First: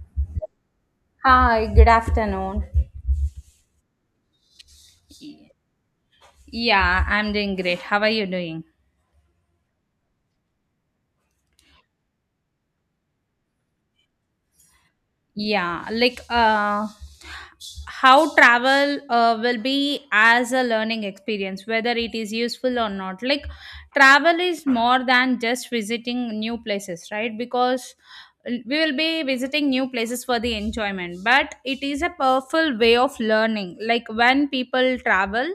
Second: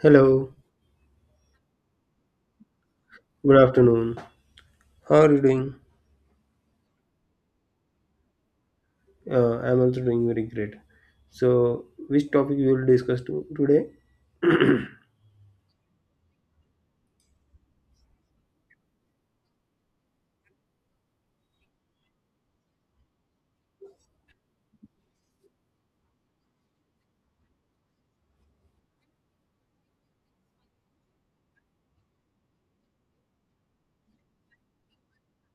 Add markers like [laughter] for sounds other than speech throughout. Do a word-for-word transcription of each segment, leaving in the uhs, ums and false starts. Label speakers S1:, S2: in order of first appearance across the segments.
S1: Hello,
S2: Hi, good afternoon.
S1: good afternoon. How are you doing?
S2: Yeah, I'm doing great. How are you doing?
S1: Uh, I'm also doing very great. So, which topic we will discuss to, today?
S2: Yeah, like uh, how travel uh, will be as a learning experience, whether it is useful or not. Like travel is more than just visiting new places, right? Because uh, we will be visiting new places for the enjoyment, but it is a powerful way of learning. Like when people travel,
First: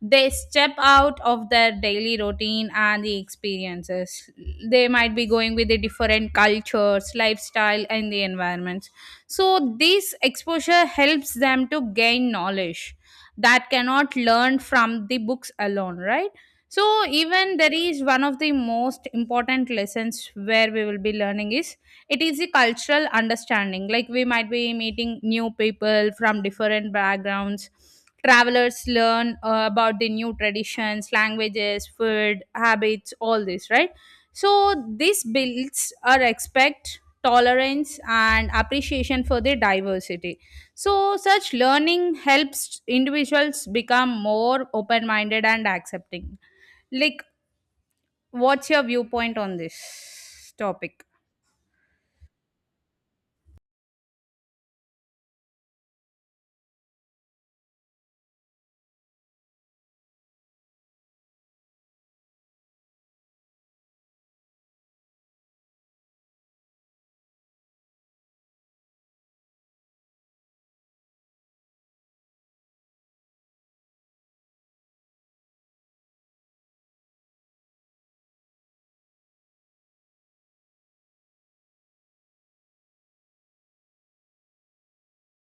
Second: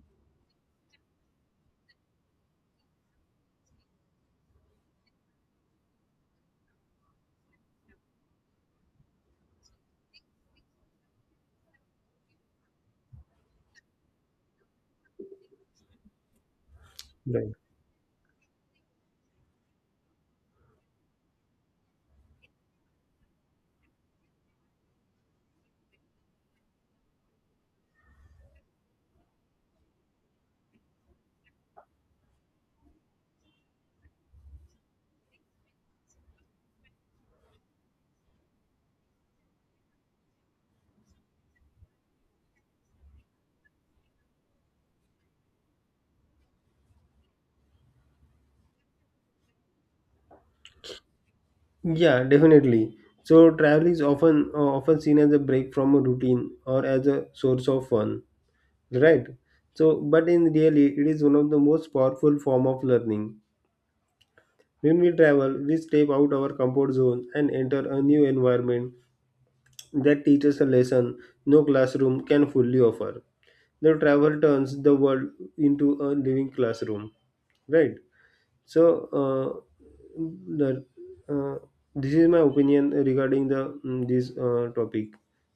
S2: they step out of their daily routine and the experiences. They might be going with the different cultures, lifestyle, and the environments. So, this exposure helps them to gain knowledge that cannot learn from the books alone, right? So,
S1: Right.
S2: even there is one of the most important lessons where we will be learning is, it is a cultural understanding. Like, we might be meeting new people from different backgrounds. Travelers learn uh, about the new traditions, languages, food, habits, all this, right? So, this builds our respect, tolerance and appreciation for their diversity. So such learning helps individuals become more open minded and accepting. Like, what's your viewpoint on this topic?
S1: Yeah, definitely. So, travel is often uh, often seen as a break from a routine or as a source of fun, right? So, but in really, it is one of the most powerful form of learning. When we travel, we step out our comfort zone and enter a new environment that teaches a lesson no classroom can fully offer. The travel turns the world into a living classroom, right? So, uh, the, uh, this is my opinion regarding the mm, this uh, topic.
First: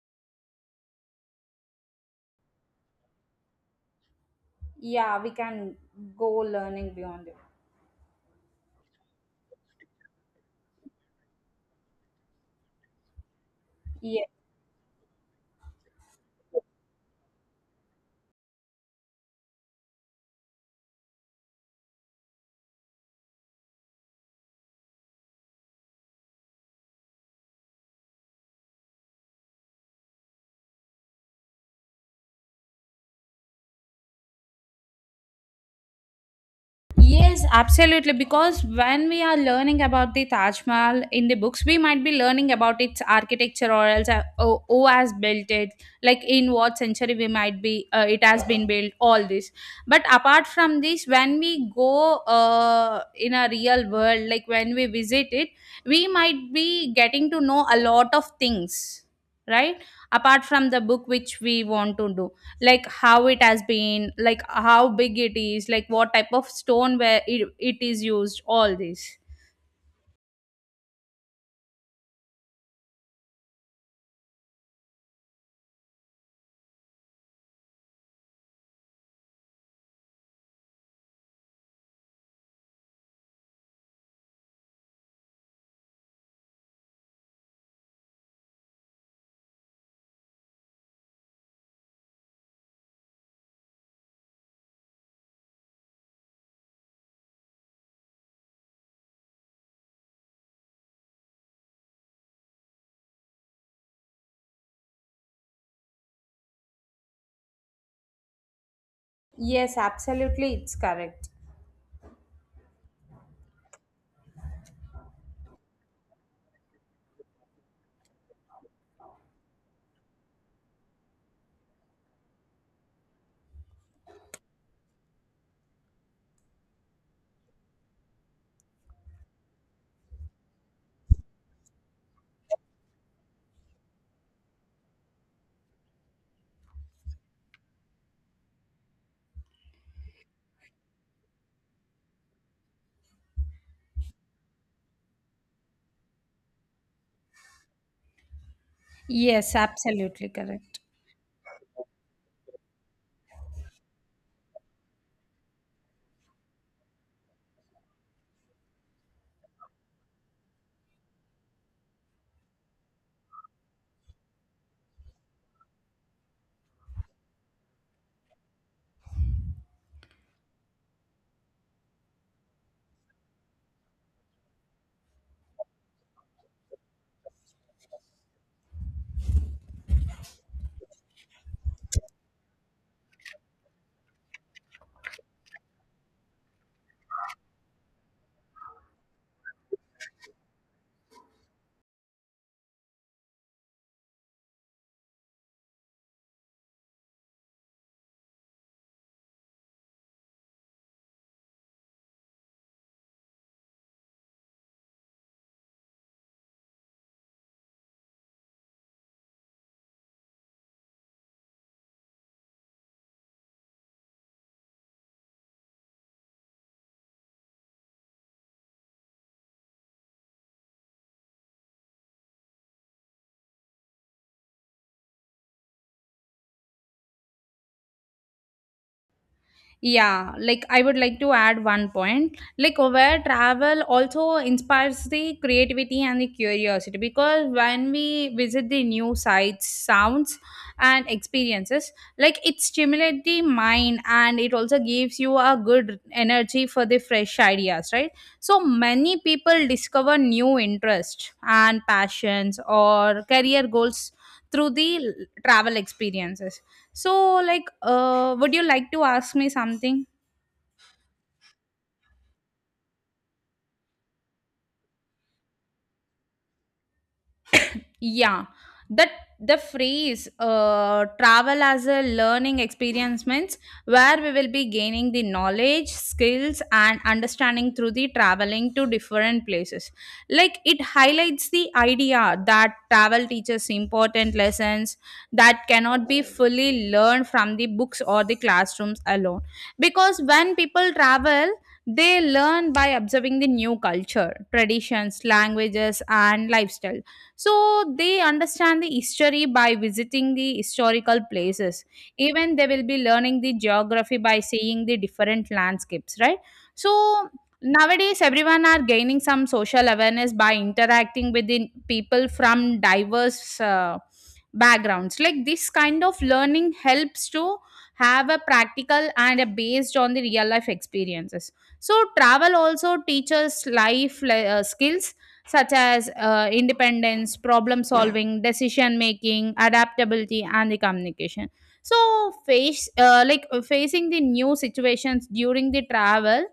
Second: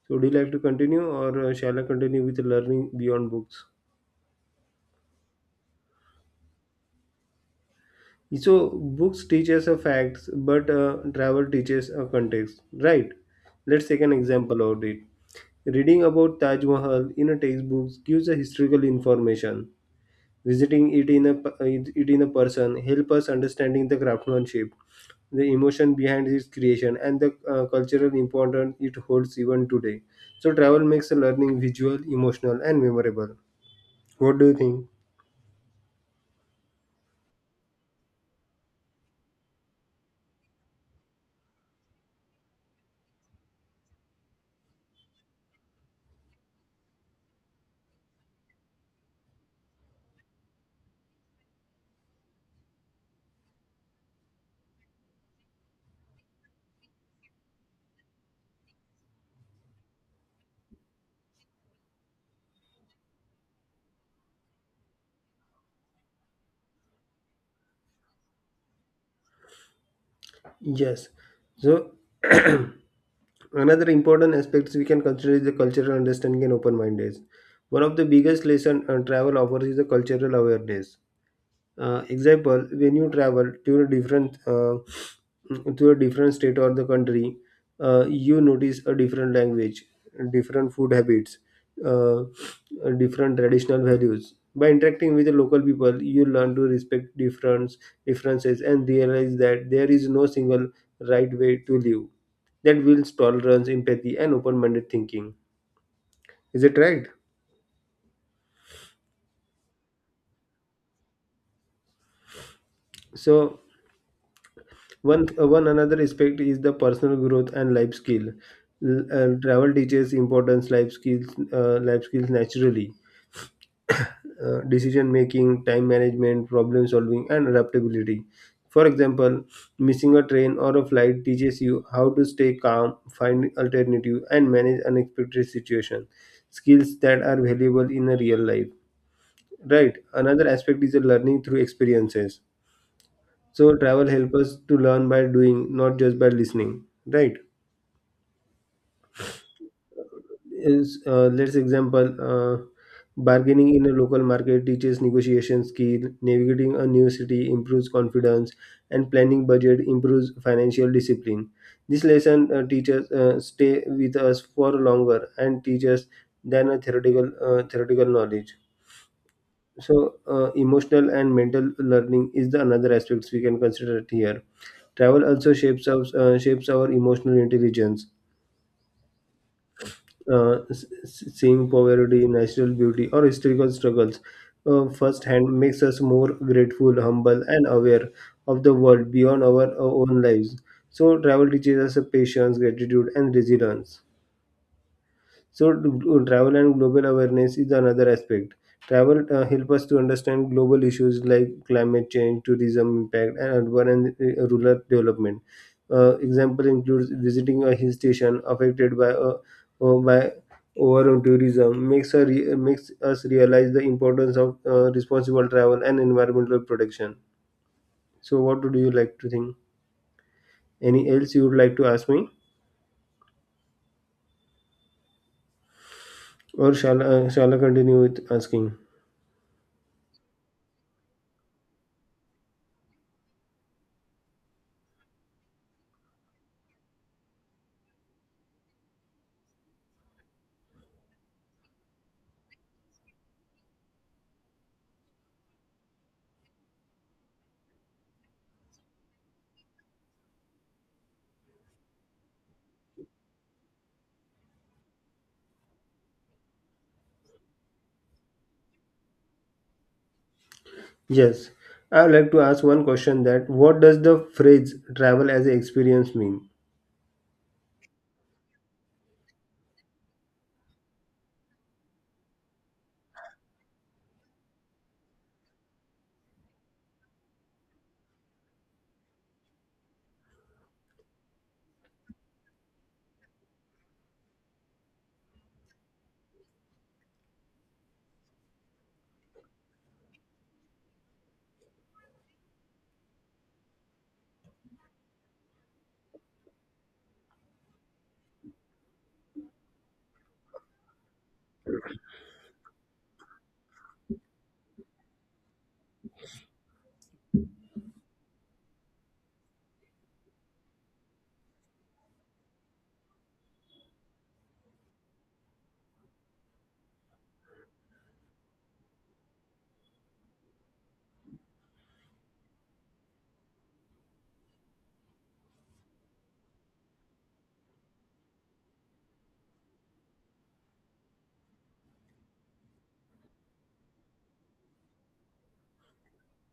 S1: So, would you like to continue, or uh, shall I continue with learning beyond books?
S2: Yeah, we can go learning beyond it.
S1: So, books teach us a facts, but uh, travel teaches a context, right? Let's take an example of it. Reading about Taj Mahal in a textbook gives a historical information. Visiting it in a it in a person help us understanding the craftsmanship, the emotion behind its creation, and the uh, cultural importance it holds even today. So travel makes the learning visual, emotional, and memorable. What do you think?
S2: Yes, absolutely. Because when we are learning about the Taj Mahal in the books, we might be learning about its architecture or else uh, oh, who has built it, like in what century we might be, uh, it has been built, all this. But apart from this, when we go uh, in a real world, like when we visit it, we might be getting to know a lot of things, right? Apart from the book which we want to do, like how it has been, like how big it is, like what type of stone where it, it is used, all this.
S1: Yes. So. [clears throat] Another important aspects we can consider is the cultural understanding and open mindedness. One of the biggest lesson uh, travel offers is the cultural awareness. Uh, example, when you travel to a different uh, to a different state or the country, uh, you notice a different language, different food habits, uh, different traditional values. By interacting with the local people, you learn to respect difference differences and realize that there is no single right way to live. That builds tolerance, empathy, and open-minded thinking. Is it right?
S2: Yes, absolutely, it's correct.
S1: So One, uh, one another aspect is the personal growth and life skill. L- uh, travel teaches importance life skills, uh, life skills naturally, uh, decision making, time management, problem solving, and adaptability. For example, missing a train or a flight teaches you how to stay calm, find alternative, and manage unexpected situations. Skills that are valuable in a real life. Right. Another aspect is the learning through experiences. So travel helps us to learn by doing, not just by listening. Right.
S2: Yes, absolutely correct.
S1: is uh, let's Example, uh, bargaining in a local market teaches negotiation skill, navigating a new city improves confidence, and planning budget improves financial discipline. This lesson uh, teaches uh, stay with us for longer and teaches than a theoretical uh, theoretical knowledge. So uh, emotional and mental learning is the another aspects we can consider it here. Travel also shapes us uh, shapes our emotional intelligence, uh, s- s- seeing poverty, natural beauty, or historical struggles uh, firsthand makes us more grateful, humble, and aware of the world beyond our, our own lives. So, travel teaches us a patience, gratitude, and resilience. So gl- travel and global awareness is another aspect. Travel uh, help us to understand global issues like climate change, tourism impact, and urban and uh, rural development. Uh, example includes visiting a hill station affected by uh, uh, by overall tourism, makes a re- makes us realize the importance of uh, responsible travel and environmental protection. So, what would you like to think? Any else you would like to ask me, or shall uh, shall I continue with asking?
S2: Yeah, like I would like to add one point, like where travel also inspires the creativity and the curiosity because when we visit the new sights, sounds, and experiences, like it stimulates the mind and it also gives you a good energy for the fresh ideas, right? So many people discover new interests and passions or career goals through the l- travel experiences. So, like uh, would you like to ask me something?
S1: Yes, I would like to ask one question that what does the phrase travel as an experience mean?
S2: Yeah, that the phrase uh, travel as a learning experience means where we will be gaining the knowledge, skills, and understanding through the traveling to different places. Like it highlights the idea that travel teaches important lessons that cannot be fully learned from the books or the classrooms alone. Because when people travel, they learn by observing the new culture, traditions, languages, and lifestyle. So they understand the history by visiting the historical places. Even they will be learning the geography by seeing the different landscapes, right? So nowadays everyone are gaining some social awareness by interacting with the people from diverse uh, backgrounds. Like this kind of learning helps to have a practical and a based on the real life experiences. So travel also teaches life le- uh, skills such as uh, independence, problem solving, decision making, adaptability, and the communication. So, face uh, like uh, facing the new situations during the travel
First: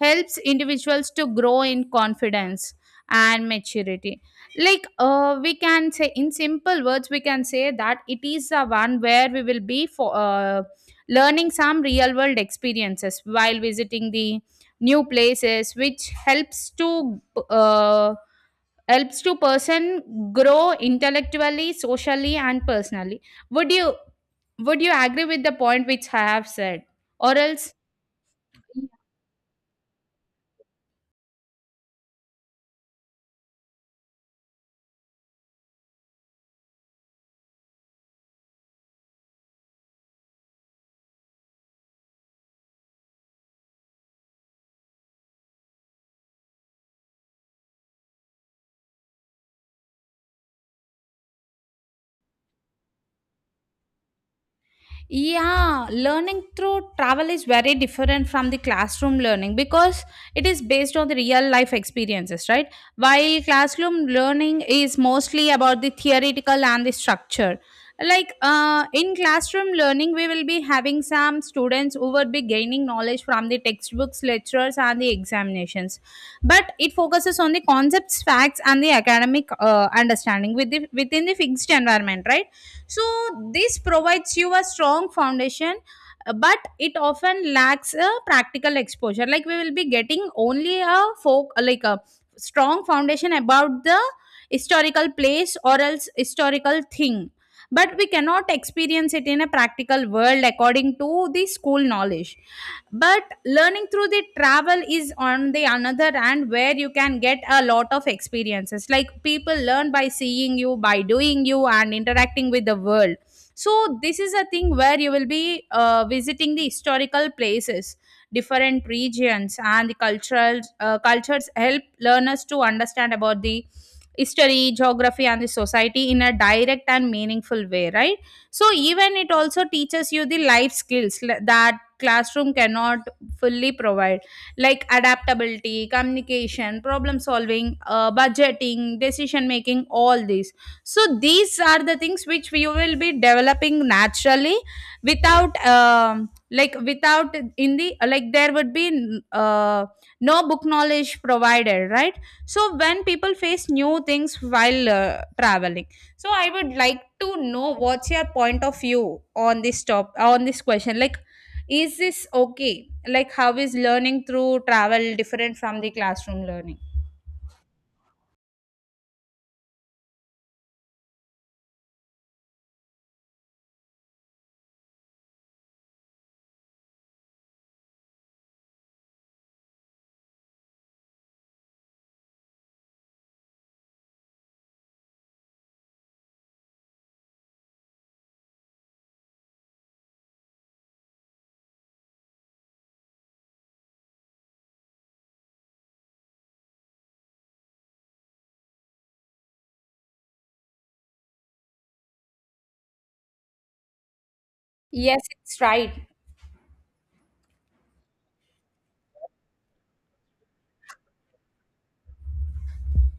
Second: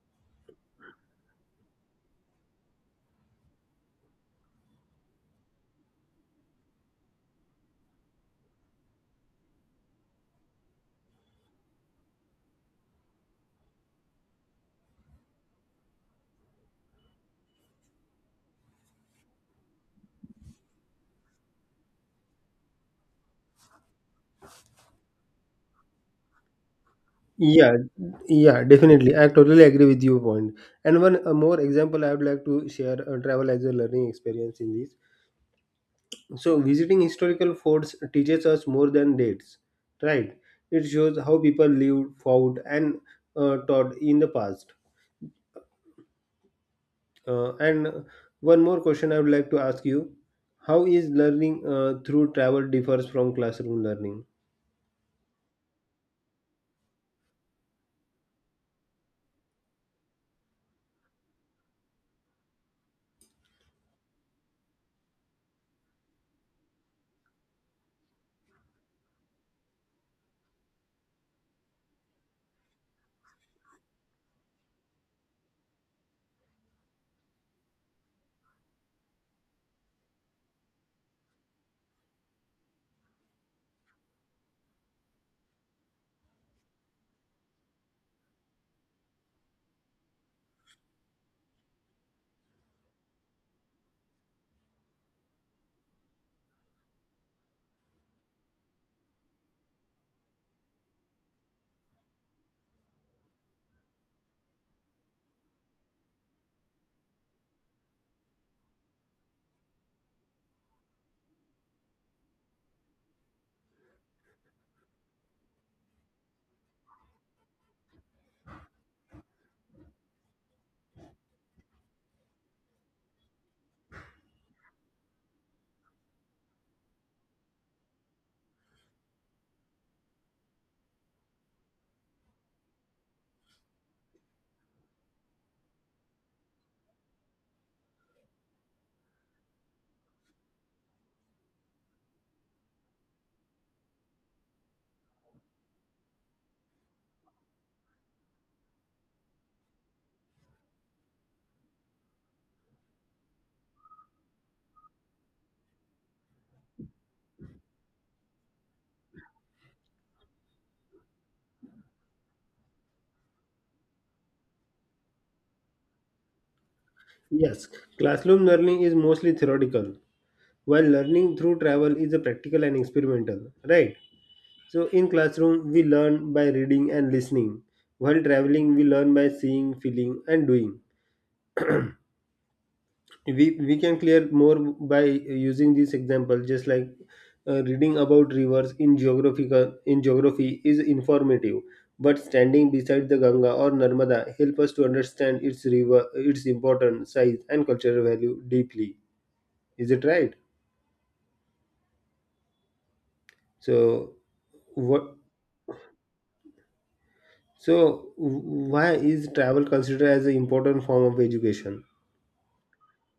S2: helps individuals to grow in confidence and maturity. Like, uh, we can say in simple words, we can say that it is the one where we will be for uh, learning some real world experiences while visiting the new places, which helps to uh, helps to person grow intellectually, socially, and personally. Would you would you agree with the point which I have said? Or else.
S1: Yeah, yeah, definitely. I totally agree with your point. And one uh, more example I would like to share, uh, travel as a learning experience in this. So, visiting historical forts teaches us more than dates, right? It shows how people lived, fought, and uh, taught in the past. Uh, and one more question I would like to ask you: how is learning uh, through travel differs from classroom learning?
S2: Yeah, learning through travel is very different from the classroom learning because it is based on the real life experiences, right? While classroom learning is mostly about the theoretical and the structure. Like uh, in classroom learning, we will be having some students who will be gaining knowledge from the textbooks, lectures, and the examinations. But it focuses on the concepts, facts, and the academic uh, understanding with the, within the fixed environment, right? So this provides you a strong foundation, uh, but it often lacks a practical exposure, like we will be getting only a folk, like a strong foundation about the historical place or else historical thing, but we cannot experience it in a practical world according to the school knowledge. But learning through the travel is on the another hand, where you can get a lot of experiences, like people learn by seeing, you by doing, you and interacting with the world. So this is a thing where you will be uh, visiting the historical places, different regions and the cultural uh, cultures help learners to understand about the history, geography and the society in a direct and meaningful way, right? So even it also teaches you the life skills le- that classroom cannot fully provide, like adaptability, communication, problem solving, uh, budgeting, decision making, all these. So these are the things which we will be developing naturally, without um, like without in the, like there would be uh, no book knowledge provided, right? So when people face new things while uh, traveling. So I would like to know, what's your point of view on this top on this question, like, is this okay? Like, how is learning through travel different from the classroom learning?
S1: Yes, classroom learning is mostly theoretical, while learning through travel is a practical and experimental, right? So in classroom we learn by reading and listening. While traveling we learn by seeing, feeling and doing. We we can clear more by using this example, just like uh, reading about rivers in geographical in geography is informative, but standing beside the Ganga or Narmada help us to understand its river, its importance, size and cultural value deeply. Is it right? So what?
S2: Yes, it's right.
S1: So why is travel considered as an important form of education?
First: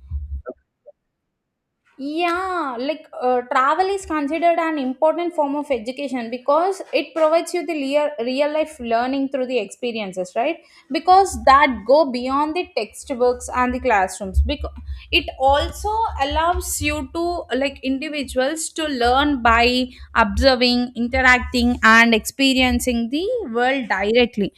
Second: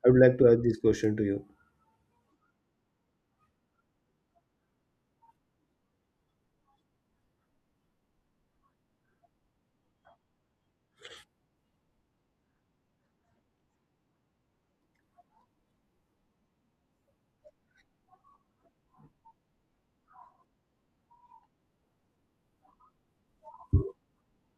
S1: I would like to ask this question to you.
S2: Yeah, like uh, travel is considered an important form of education because it provides you the real, real life learning through the experiences, right? Because that go beyond the textbooks and the classrooms. Because it also allows you to like individuals to learn by observing, interacting, and experiencing the world directly.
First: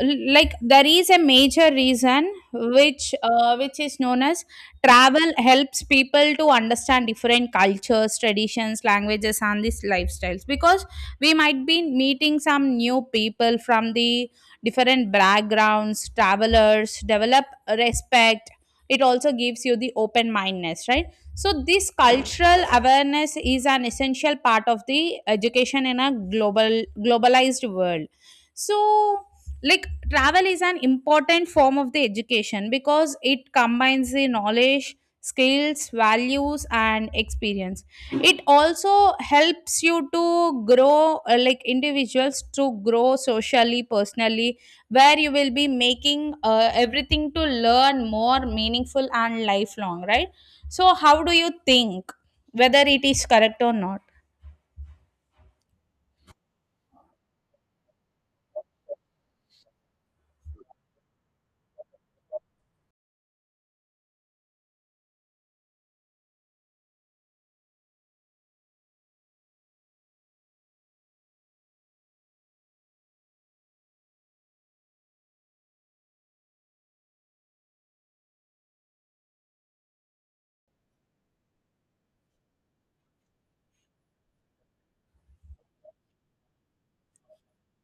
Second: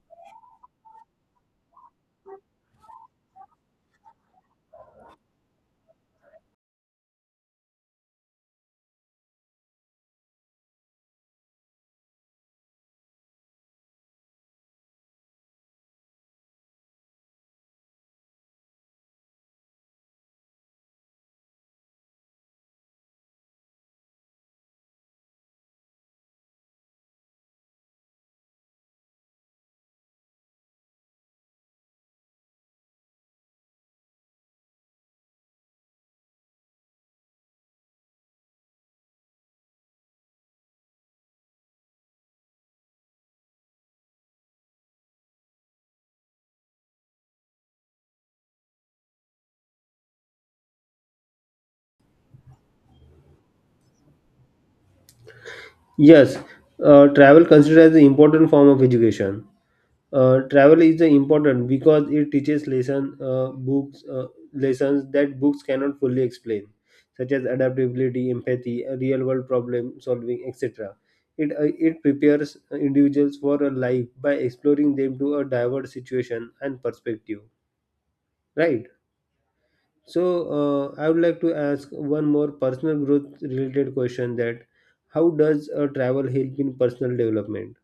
S2: L- Like there is a major reason which uh, which is known as Travel helps people to understand different cultures, traditions, languages, and these lifestyles because we might be meeting some new people from the different backgrounds, travelers, develop respect. It also gives you the open mindedness, right? So, this cultural awareness is an essential part of the education in a global globalized world. So, like travel is an important form of the education because it combines the knowledge, skills, values and experience. It also helps you to grow, uh, like individuals to grow socially, personally, where you will be making uh, everything to learn more meaningful and lifelong, right? So how do you think, whether it is correct or not?
S1: Yes, uh, travel considered as an important form of education. Uh, travel is uh, important because it teaches lesson uh, books uh, lessons that books cannot fully explain, such as adaptability, empathy, uh, real world problem solving, et cetera. It uh, it prepares individuals for a life by exploring them to a diverse situation and perspective. Right. So uh, I would like to ask one more personal growth related question, that how does uh, travel help in personal development?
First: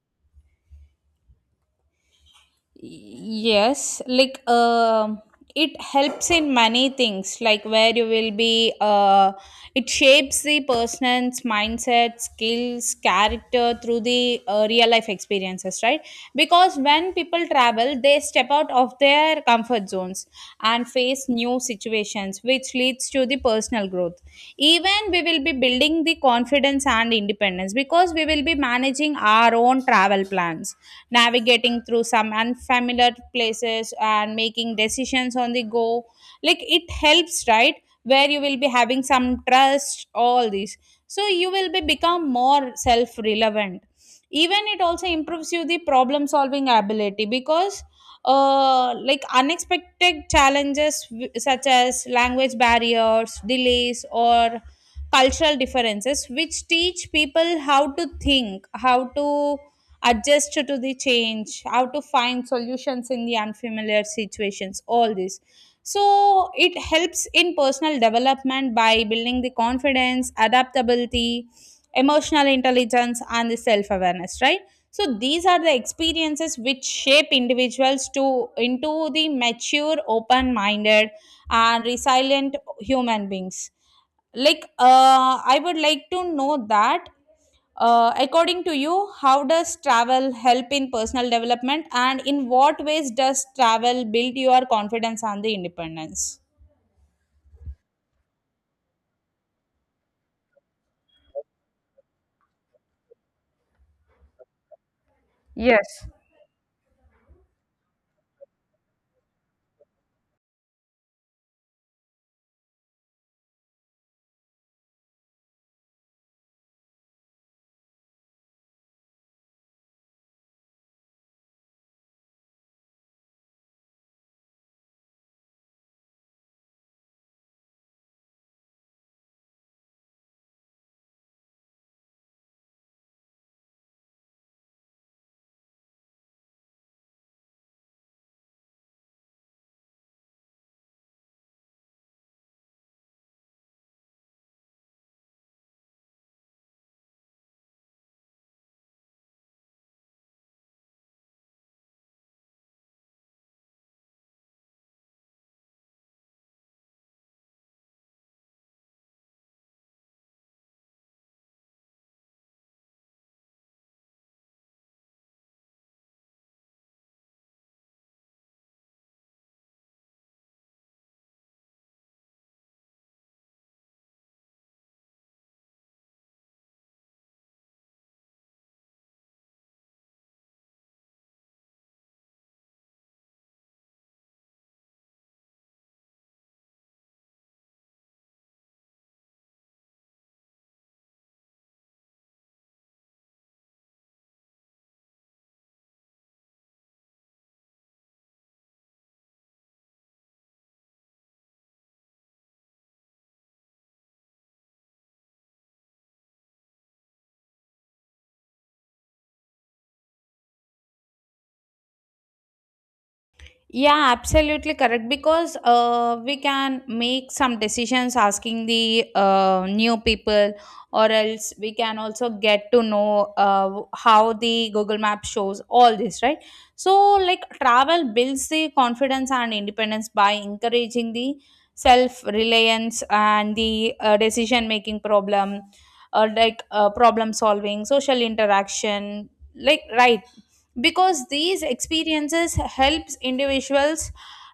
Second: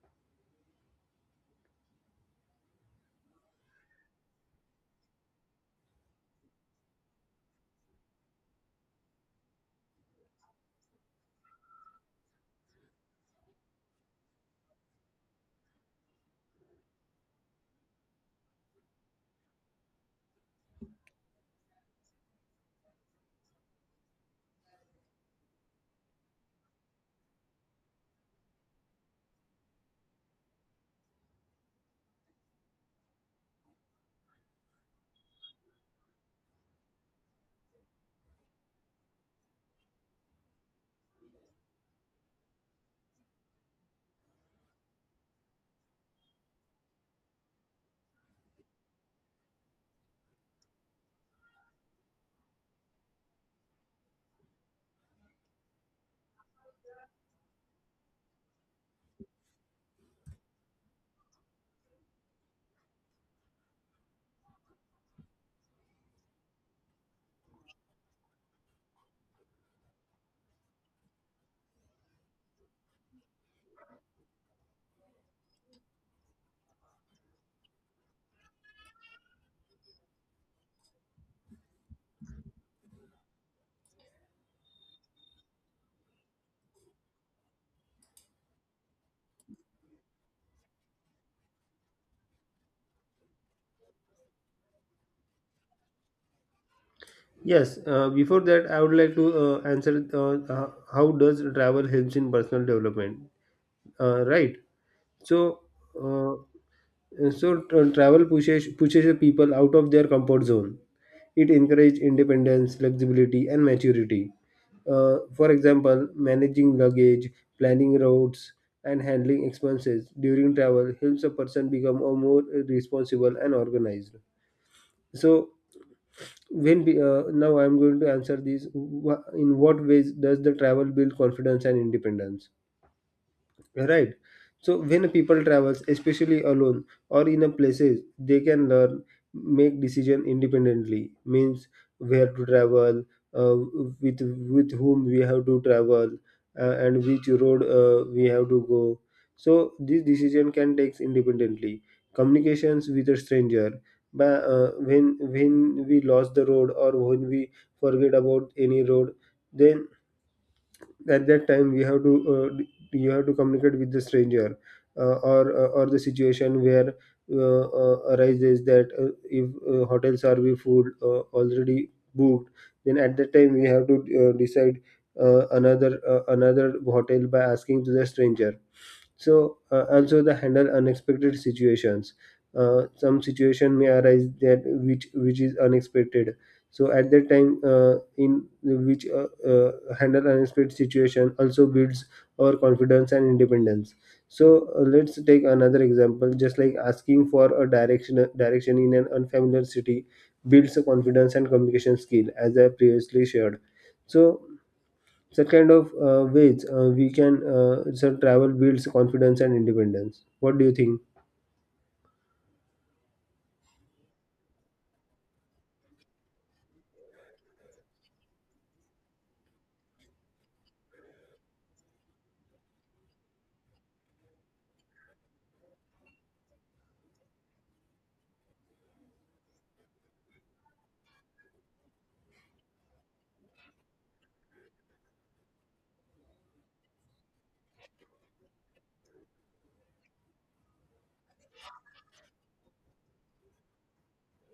S2: Yes, like um it helps in many things, like where you will be uh, it shapes the person's mindset, skills, character through the uh, real life experiences, right? Because when people travel they step out of their comfort zones and face new situations which leads to the personal growth. Even we will be building the confidence and independence because we will be managing our own travel plans, navigating through some unfamiliar places and making decisions on the go, like it helps, right? Where you will be having some trust, all these, so you will be become more self relevant. Even it also improves you the problem solving ability because uh, like unexpected challenges w- such as language barriers, delays or cultural differences which teach people how to think, how to adjust to the change, how to find solutions in the unfamiliar situations, all this. So it helps in personal development by building the confidence, adaptability, emotional intelligence, and the self awareness, right? So these are the experiences which shape individuals to into the mature, open-minded, and resilient human beings. Like uh, I would like to know that uh, according to you, how does travel help in personal development and in what ways does travel build your confidence and the independence?
S1: Yes, uh, before that I would like to uh, answer, uh, uh, how does travel helps in personal development? Uh, right. So
S2: Yes.
S1: uh, Uh, So tra- travel pushes pushes the people out of their comfort zone. It encourages independence, flexibility, and maturity. Uh, for example, managing luggage, planning routes, and handling expenses during travel helps a person become a more responsible and organized. So, when we, uh, now I'm going to answer this. Wha- In what ways does the travel build confidence and independence? Right. So when people travels, especially alone or in a places, they can learn make decision independently. Means where to travel, uh, with with whom we have to travel, uh, and which road uh, we have to go. So this decision can takes independently. Communications with a stranger, but uh, when when we lost the road, or when we forget about any road, then at that time we have to uh, you have to communicate with the stranger, uh, or uh, or the situation where uh, uh, arises that uh, if uh, hotels are we food uh, already booked, then at that time we have to uh, decide uh, another uh, another hotel by asking to the stranger. So uh, also the handle unexpected situations. Uh, some situation may arise that which which is unexpected. So at that time, uh, in which uh, uh, handle unexpected situation also builds our confidence and independence. So uh, let's take another example. Just like asking for a direction direction in an unfamiliar city builds a confidence and communication skill, as I previously shared. So such kind of uh, ways uh, we can uh, so travel builds confidence and independence. What do you think?
S2: Yeah, absolutely correct. Because uh, we can make some decisions asking the uh, new people, or else we can also get to know uh, how the Google Map shows all this, right? So, like travel builds the confidence and independence by encouraging the self reliance and the uh, decision making problem, or like uh, problem solving, social interaction, like right, because these experiences helps individuals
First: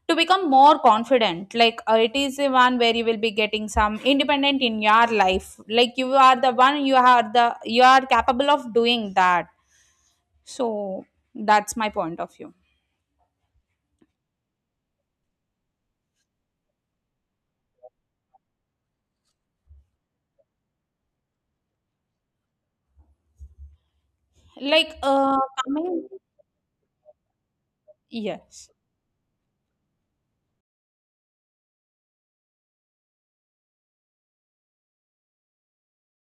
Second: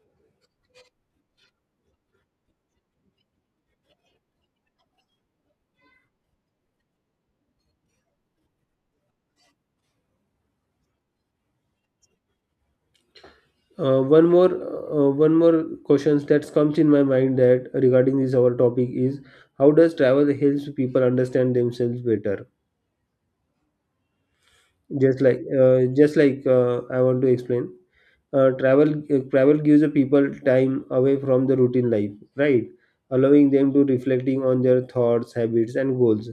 S2: to become more confident, like uh, it is the one where you will be getting some independent in your life, like you are the one, you are the you are capable of doing that. So that's my point of view.
S1: uh, one more uh, One more questions that comes in my mind, that regarding this our topic is: how does travel helps people understand themselves better?
S2: Like,
S1: just
S2: uh
S1: like uh,
S2: coming.
S1: just like uh, I want to explain. Uh,
S2: Yes.
S1: travel uh, travel gives the people time away from the routine life, right, allowing them to reflecting on their thoughts, habits and goals.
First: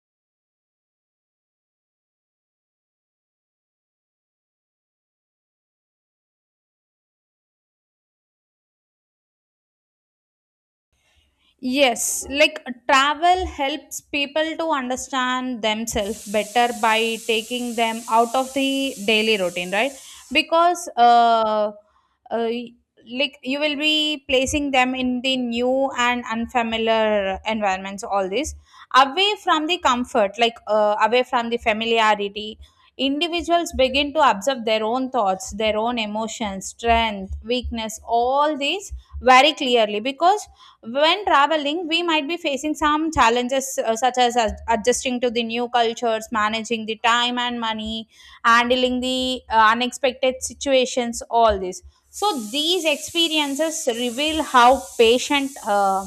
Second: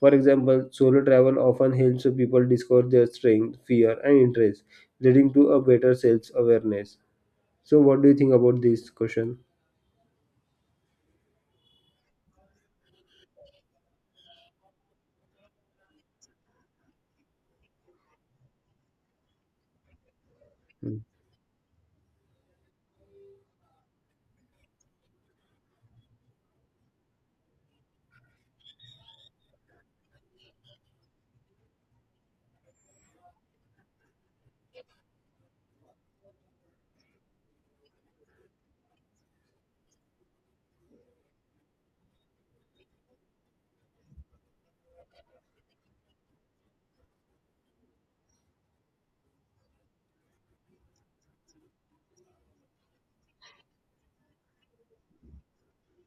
S1: For example, solo travel often helps the people discover their strength, fear and interest, leading to a better self awareness. So what do you think about this question?
S2: Yes, like uh, travel helps people to understand themselves better by taking them out of the daily routine, right? Because
S1: Hmm.
S2: uh, uh, like you will be placing them in the new and unfamiliar environments, all this away from the comfort, like uh, away from the familiarity. Individuals begin to observe their own thoughts, their own emotions, strength, weakness, all these very clearly because when traveling, we might be facing some challenges uh, such as ad- adjusting to the new cultures, managing the time and money, handling the uh, unexpected situations, all this. So these experiences reveal how patient, uh,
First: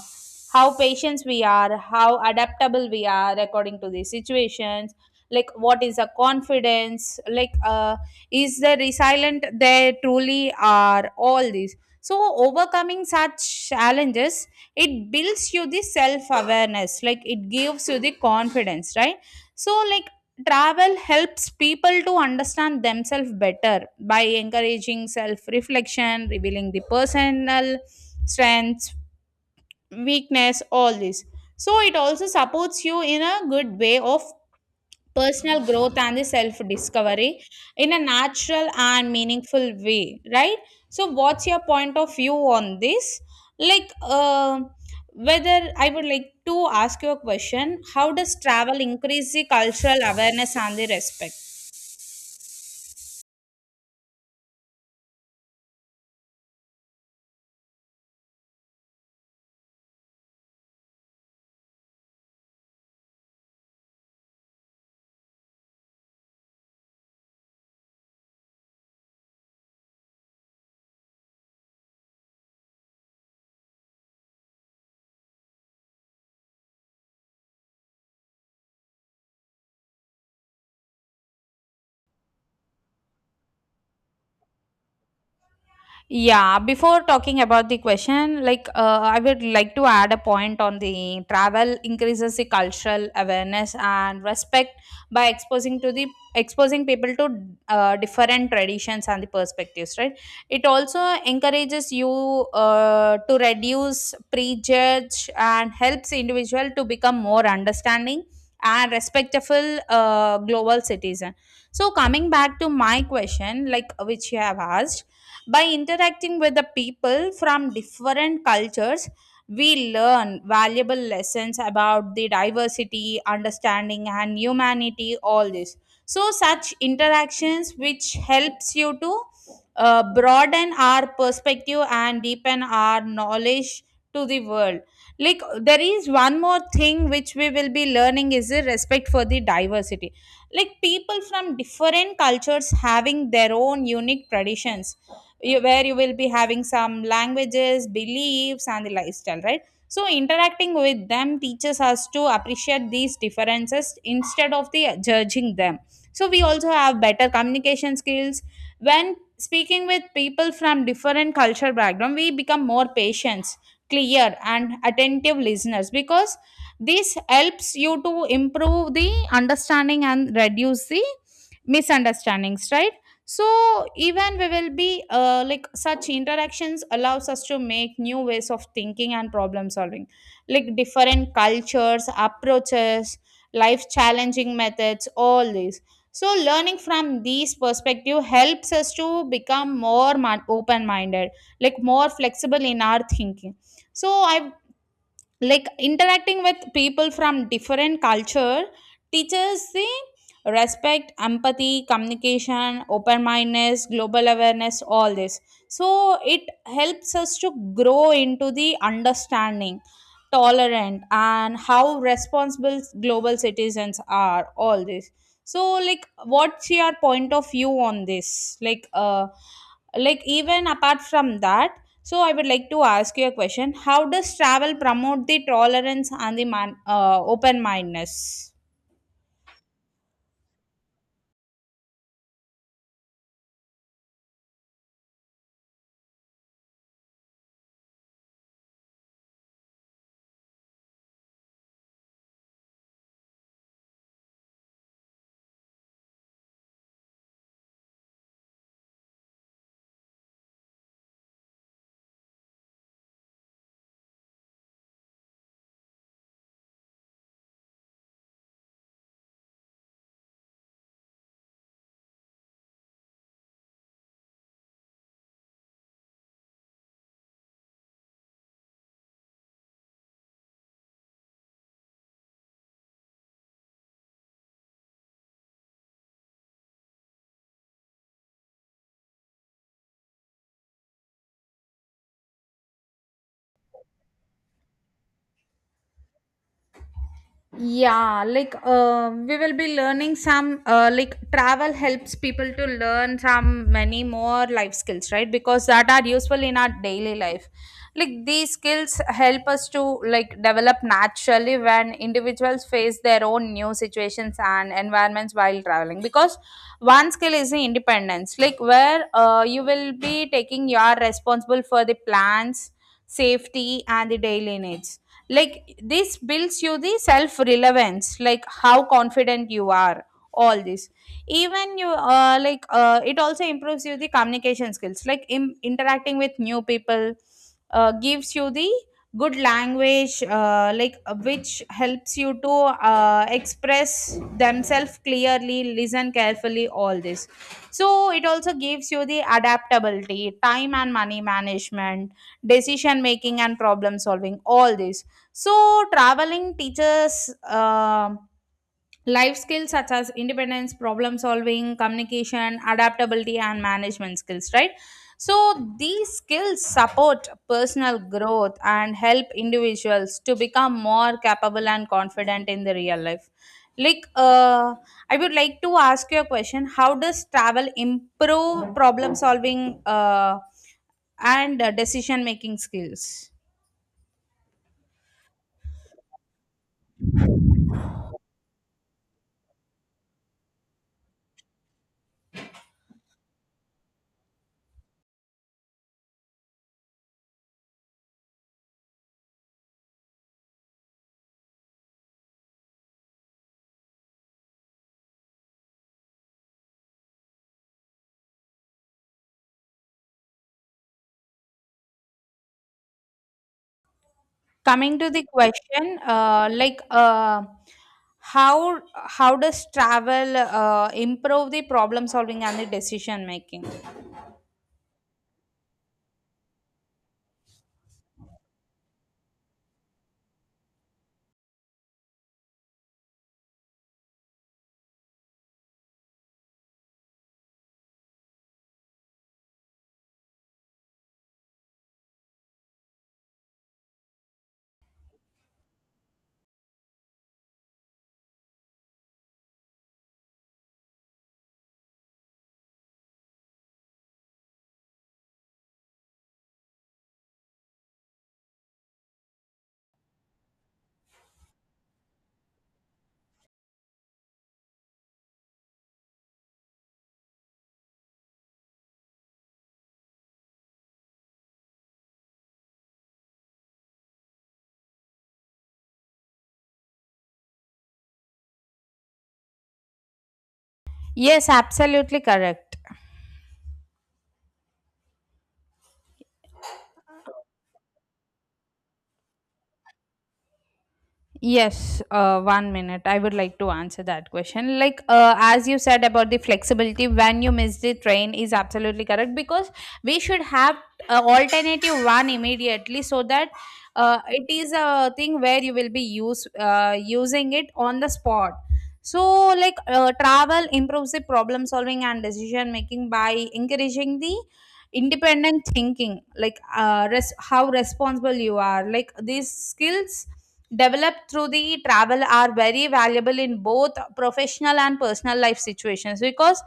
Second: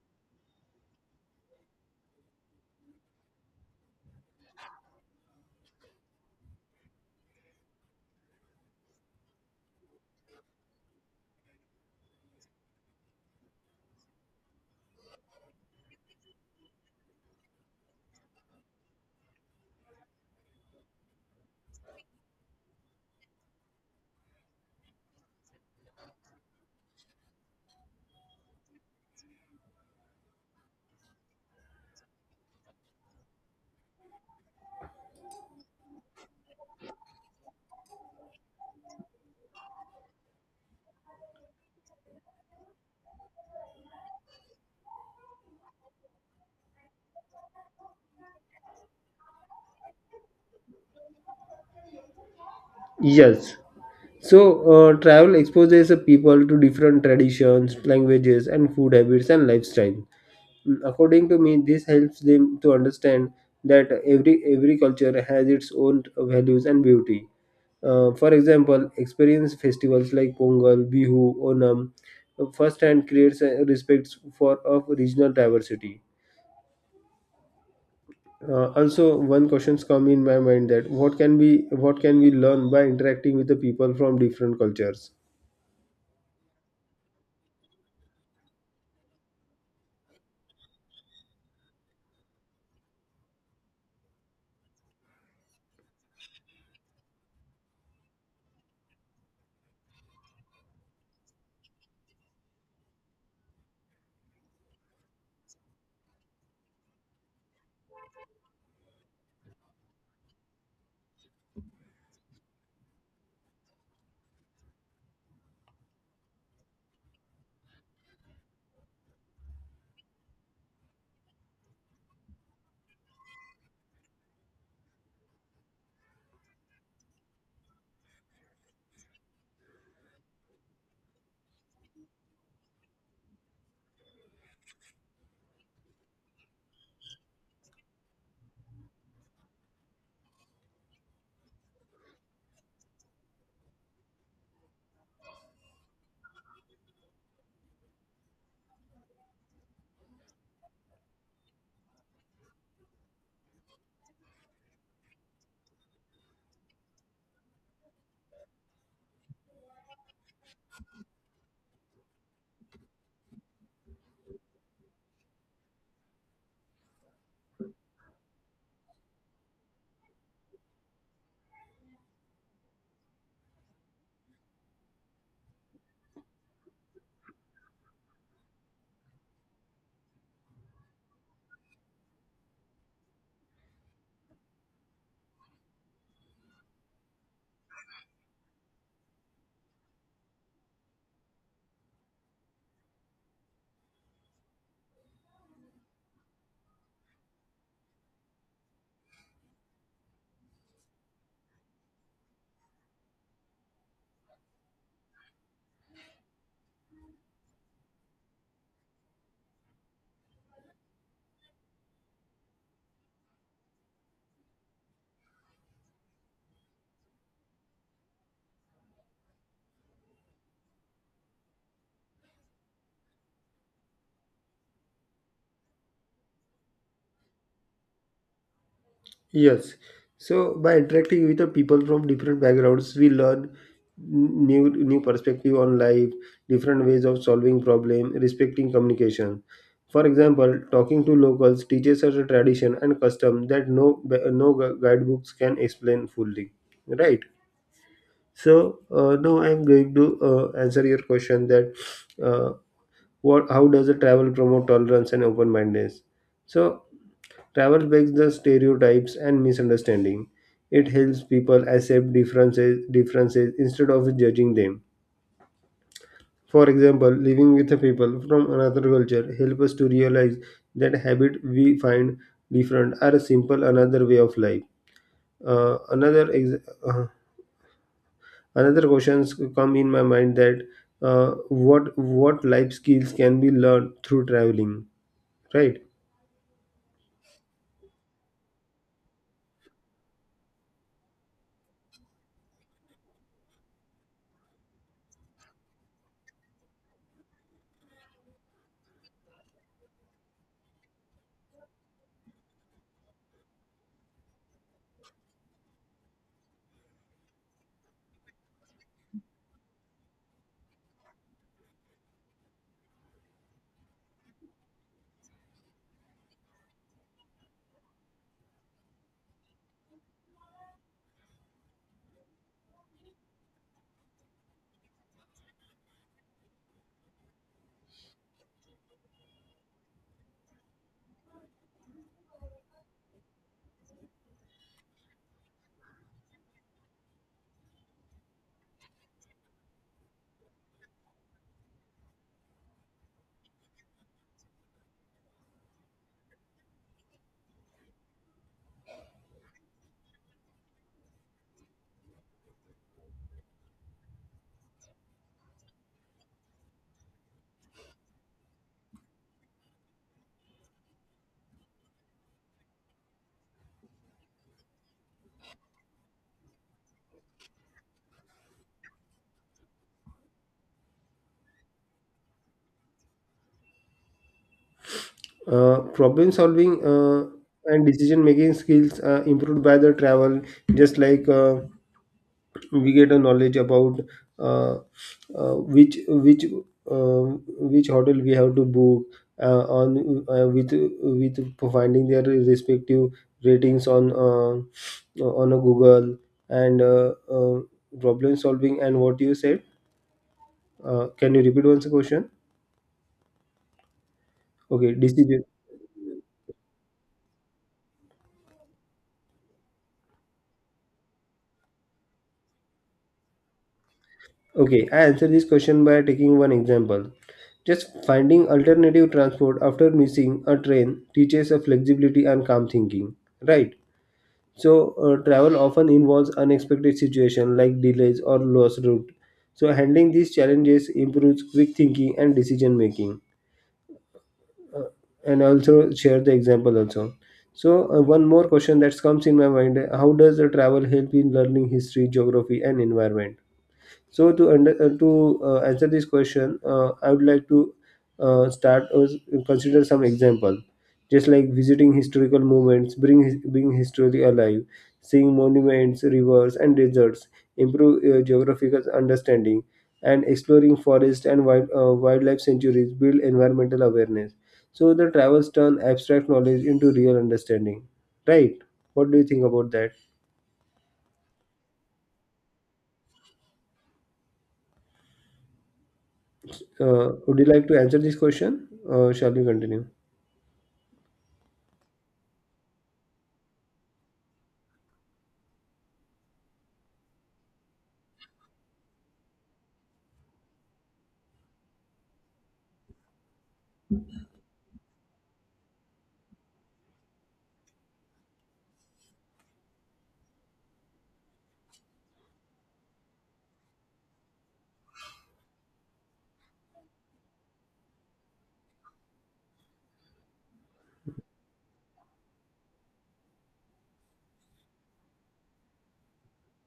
S2: how patient we are, how adaptable we are according to the situations. Like what is the confidence? Like uh, is the resilient they truly are? All these. So overcoming such challenges, it builds you the self awareness, like it gives you the confidence, right? So like travel helps people to understand themselves better by encouraging self reflection, revealing the personal strengths, weakness, all this. So it also supports you in a good way of personal growth and the self discovery in a natural and meaningful way, right? So what's your point of view on this? Like uh, whether I would like to ask you a question, how does travel increase the cultural awareness and the respect?
S1: Yes. So, uh, travel exposes the people to different traditions, languages, and food habits and lifestyle. According to me, this helps them to understand that every every culture has its own values and beauty. Uh, for example, experience festivals like Pongal, Bihu, Onam uh, firsthand creates a respect for of regional diversity. Uh, also, one questions come in my mind, that what can be what can we learn by interacting with the people from different cultures?
S2: Yeah, before talking about the question, like uh, I would like to add a point on the travel increases the cultural awareness and respect by exposing to the exposing people to uh, different traditions and the perspectives, right? It also encourages you uh, to reduce prejudge and helps individual to become more understanding and respectful uh, global citizen. So coming back to my question, like which you have asked, by interacting with the people from different cultures, we learn valuable lessons about the diversity, understanding, and humanity, all this. So, such interactions which helps you to uh, broaden our perspective and deepen our knowledge to the world. Like, there is one more thing which we will be learning is the respect for the diversity, like people from different cultures having their own unique traditions, you, where you will be having some languages, beliefs, and the lifestyle, right? So interacting with them teaches us to appreciate these differences instead of the judging them. So we also have better communication skills when speaking with people from different culture background. We become more patient, clear, and attentive listeners because this helps you to improve the understanding and reduce the misunderstandings, right? So even we will be uh, like such interactions allows us to make new ways of thinking and problem solving, like different cultures approaches, life challenging methods, all these. So learning from these perspective helps us to become more open minded, like more flexible in our thinking. So I, like interacting with people from different culture teaches the respect, empathy, communication, open mindedness, global awareness, all this. So it helps us to grow into the understanding, tolerant, and how responsible global citizens are, all this. So like what's your point of view on this? Like uh like even apart from that, so I would like to ask you a question. How does travel promote the tolerance and the man, uh, open mindedness?
S1: Yes. So by interacting with the people from different backgrounds, we learn n- new new perspective on life, different ways of solving problem, respecting communication. For example, talking to locals teaches us a tradition and custom that no no gu- guidebooks can explain fully. Right. So uh, now I am going to uh, answer your question that uh, what how does a travel promote tolerance and open mindedness? So travel breaks the stereotypes and misunderstanding. It helps people accept differences, differences instead of judging them. For example, living with the people from another culture help us to realize that habits we find different are a simple another way of life. Uh, another ex- uh, Another questions come in my mind, that uh, what what life skills can be learned through traveling, right?
S2: Yeah, like uh, we will be learning some uh, like travel helps people to learn some many more life skills, right? Because that are useful in our daily life, like these skills help us to like develop naturally when individuals face their own new situations and environments while traveling. Because one skill is the independence, like where uh, you will be taking, you are responsible for the plans, safety, and the daily needs. Like this builds you the self relevance, like how confident you are, all this. Even you uh, like uh, it also improves you the communication skills, like im- interacting with new people uh, gives you the good language, uh, like uh, which helps you to uh, express themselves clearly, listen carefully, all this. So it also gives you the adaptability, time and money management, decision making, and problem solving, all this. So, traveling teaches um life skills such as independence, problem solving, communication, adaptability, and management skills, right? So, these skills support personal growth and help individuals to become more capable and confident in the real life. Like, uh, I would like to ask you a question. How does travel improve problem solving uh, and decision making skills?
S1: Uh, problem solving uh, and decision making skills uh, improved by the travel. Just like uh, we get a knowledge about uh, uh, which which uh, which hotel we have to book uh, on uh, with with finding their respective ratings on uh, on a google, and uh, uh, problem solving and what you said. Uh, can you repeat once the question? Okay,
S2: Coming to the
S1: decision.
S2: question, uh, like uh, how how does travel uh, improve the problem solving and the decision making?
S1: Okay, I answer this question by taking one example. Just finding alternative transport after missing a train teaches a flexibility and calm thinking. Right. So uh, travel often involves unexpected situations like delays or lost route. So handling these challenges improves quick thinking and decision making. Uh, and also share the example also. So uh, one more question that comes in my mind: how does the travel help in learning history, geography, and environment? So to under, uh, to uh, answer this question, uh, I would like to uh, start or s- consider some example, just like visiting historical moments, bring his, being history alive, seeing monuments, rivers, and deserts, improve uh, geographical understanding, and exploring forest and wild, uh, wildlife sanctuaries, build environmental awareness. So the travels turn abstract knowledge into real understanding. Right? What do you think about that?
S2: Yes, absolutely correct.
S1: Uh, would you like to answer this question? Uh, shall we continue?
S2: Yes, uh, one minute. I would like to answer that question. Like, uh, as you said about the flexibility, when you miss the train is absolutely correct, because we should have uh, alternative one immediately, so that uh, it is a thing where you will be use uh, using it on the spot. So, like, uh, travel improves the problem solving and decision making by encouraging the independent thinking, like uh, res- how responsible you are. Like these skills developed through the travel are very valuable in both professional and personal life situations, because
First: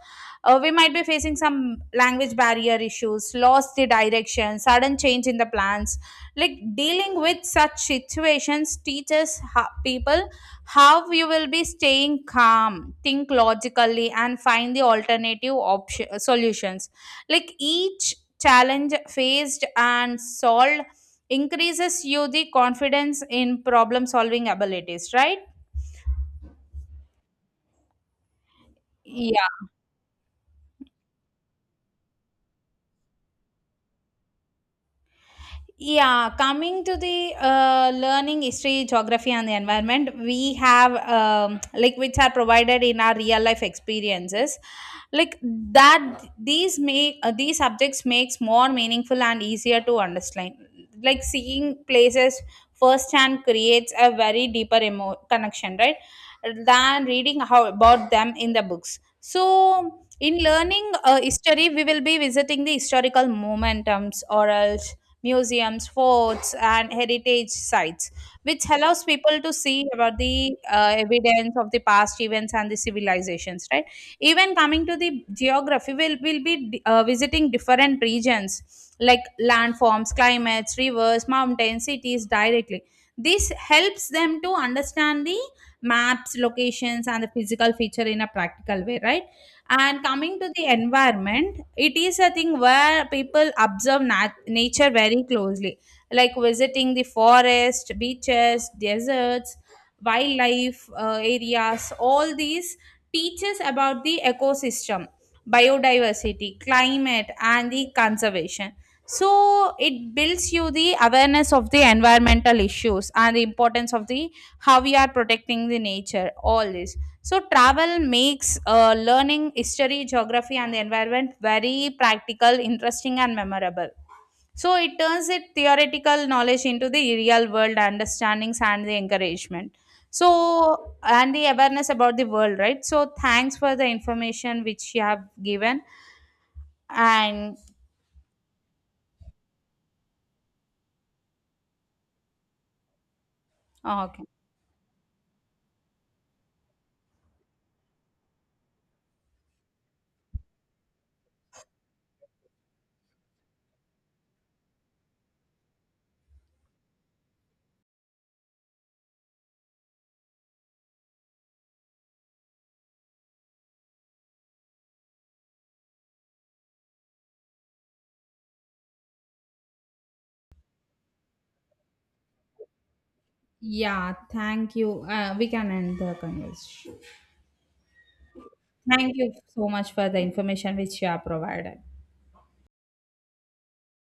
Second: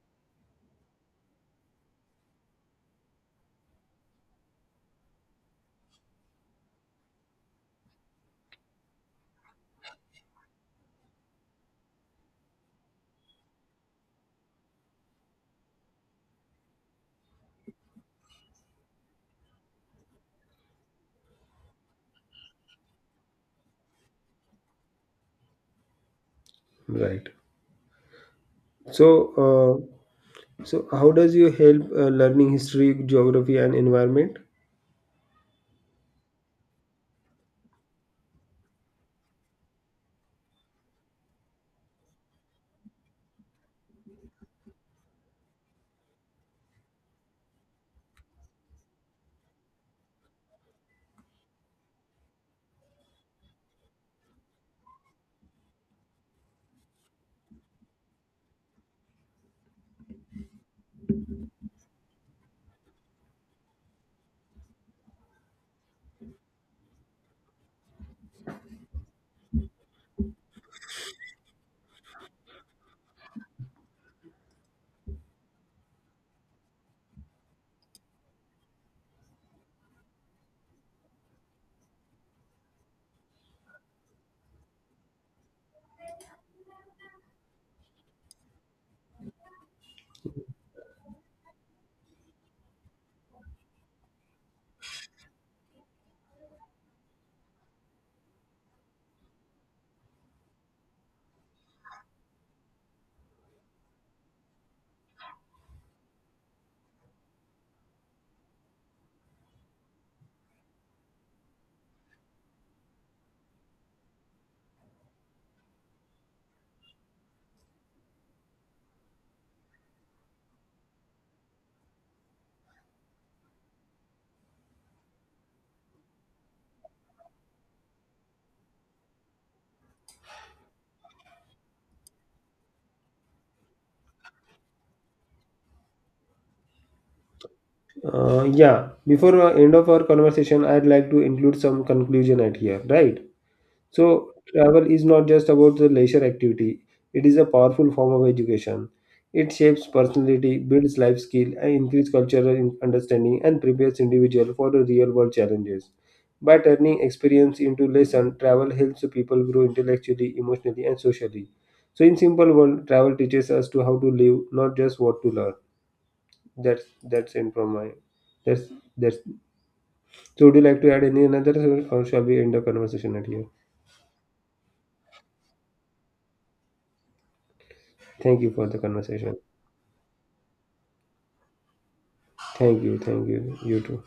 S2: uh, we might be facing some language barrier issues, lost the direction, sudden change in the plans. Like dealing with such situations teaches ho- people how you will be staying calm, think logically, and find the alternative option solutions. Like each challenge faced and solved increases you the confidence in problem solving abilities, right?
S1: Right. So, uh, so how does you help uh, learning history, geography, and environment?
S2: Yeah, coming to the uh, learning history, geography, and the environment, we have um, like which are provided in our real life experiences. Like that, these make uh, these subjects makes more meaningful and easier to understand. Like seeing places firsthand creates a very deeper emo- connection, right? Than reading how about them in the books. So in learning uh, history, we will be visiting the historical momentums or else museums, forts, and heritage sites, which allows people to see about the uh, evidence of the past events and the civilizations. Right? Even coming to the geography, we'll, we'll be uh, visiting different regions like landforms, climates, rivers, mountains, cities directly. This helps them to understand the maps, locations, and the physical feature in a practical way, right? And coming to the environment, it is a thing where people observe nat- nature very closely, like visiting the forest, beaches, deserts, wildlife uh, areas. All these teaches about the ecosystem, biodiversity, climate, and the conservation. So it builds you the awareness of the environmental issues and the importance of the how we are protecting the nature. All this. So travel makes uh, learning history, geography, and the environment very practical, interesting, and memorable. So it turns it theoretical knowledge into the real world understandings and the encouragement. So and the awareness about the world, right? So thanks for the information which you have given, and
S1: Uh, yeah. Before uh, end of our conversation, I'd like to include some conclusion at here, right?
S2: oh, okay.
S1: So, travel is not just about the leisure activity, it is a powerful form of education. It shapes personality, builds life skill, and increases cultural in- understanding and prepares individual for the real world challenges. By turning experience into lesson, travel helps the people grow intellectually, emotionally, and socially. So, in simple world, travel teaches us to how to live, not just what to learn. That's that's it from my. That's that's. So, would you like to add any another, or shall we end the conversation at here?
S2: Yeah, thank you. Uh, we can end the conversation.
S1: Thank you for the
S2: Thank you
S1: conversation.
S2: so much for the information which you have provided.
S1: Thank you. Thank you. You too.